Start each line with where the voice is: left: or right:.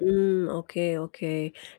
left: Mmm, oke oke.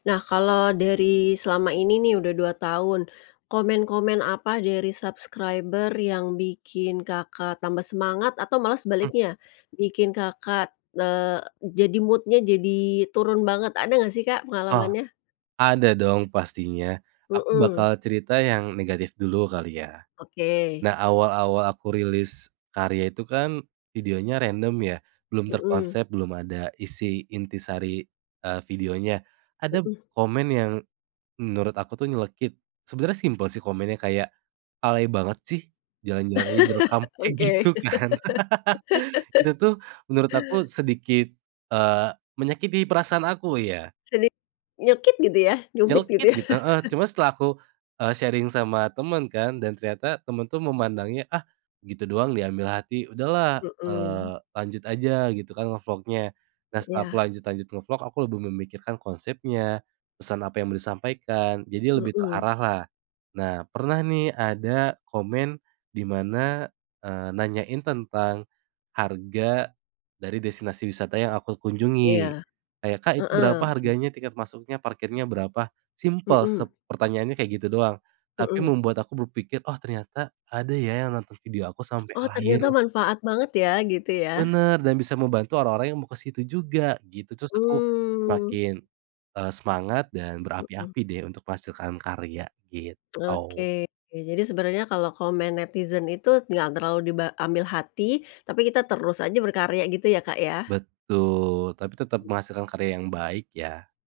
left: Nah, kalo dari selama ini nih udah 2 tahun, komen-komen apa dari subscriber yang bikin Kakak tambah semangat atau malah
right: Mhm.
left: sebaliknya, bikin Kakak, eee, jadi mood-nya jadi turun banget? Ada enggak sih Kak
right: Oh,
left: pengalamannya?
right: ada dong pastinya. Aku
left: Mhm.
right: bakal cerita yang negatif dulu kali ya.
left: Oke.
right: Nah awal-awal aku rilis karya itu kan videonya random ya, belum
left: Mhm.
right: terkonsep, belum ada isi intisari, eee, videonya. Ada p
left: Mhm.
right: komen yang menurut aku tuh nyelekit, sebenarnya simpel sih komennya kayak, "Alay banget sih, jalan-jalan aja direkam." Kayak
left: Oke.
right: gitu kan. Itu tuh menurut aku sedikit, eee, menyakiti perasaan aku ya.
left: Sedik nyelekit gitu ya? Nyubit gitu
right: Nyelekit
left: ya?
right: gitu, heeh, cuma setelah aku, eee, sharing sama temen kan dan ternyata temen tuh memandangnya, "Ah gitu doang diambil hati, udah lah,
left: Mhm.
right: eee, lanjut aja gitu kan ngevlognya." Nah
left: Mmm,
right: setelah aku
left: iya.
right: lanjut-lanjut ngevlog, aku lebih memikirkan konsepnya, pesan apa yang mau disampaikan, jadi lebih
left: Mhm.
right: terarah lah. Nah pernah nih ada komen di mana, eee, nanyain tentang harga dari destinasi wisata yang aku kunjungi
left: Iya,
right: kayak, "Kak itu
left: heeh,
right: berapa
left: oke.
right: harganya? Tiket masuknya parkirnya berapa?" Simpel
left: Mhm.
right: sep pertanyaannya kayak gitu doang, tapi
left: Mhm.
right: membuat aku berpikir, "Oh ternyata ada ya yang nonton video aku sampai
left: Oh ternyata
right: akhir."
left: manfaat banget ya, gitu ya?
right: Bener, dan bisa membantu orang-orang yang mau ke situ juga gitu. Tterus aku
left: Mmm.
right: semakin, eee, semangat dan
left: Mhm.
right: berapi-api deh untuk menghasilkan karya, gitu.
left: Oke, jadi sebenernya kalo komen netizen itu enggak terlalu diba ambil hati, tapi kita terus aja berkarya gitu ya, Kak, ya?
right: Betul, tapi tetap
left: M
right: menghasilkan karya yang baik ya.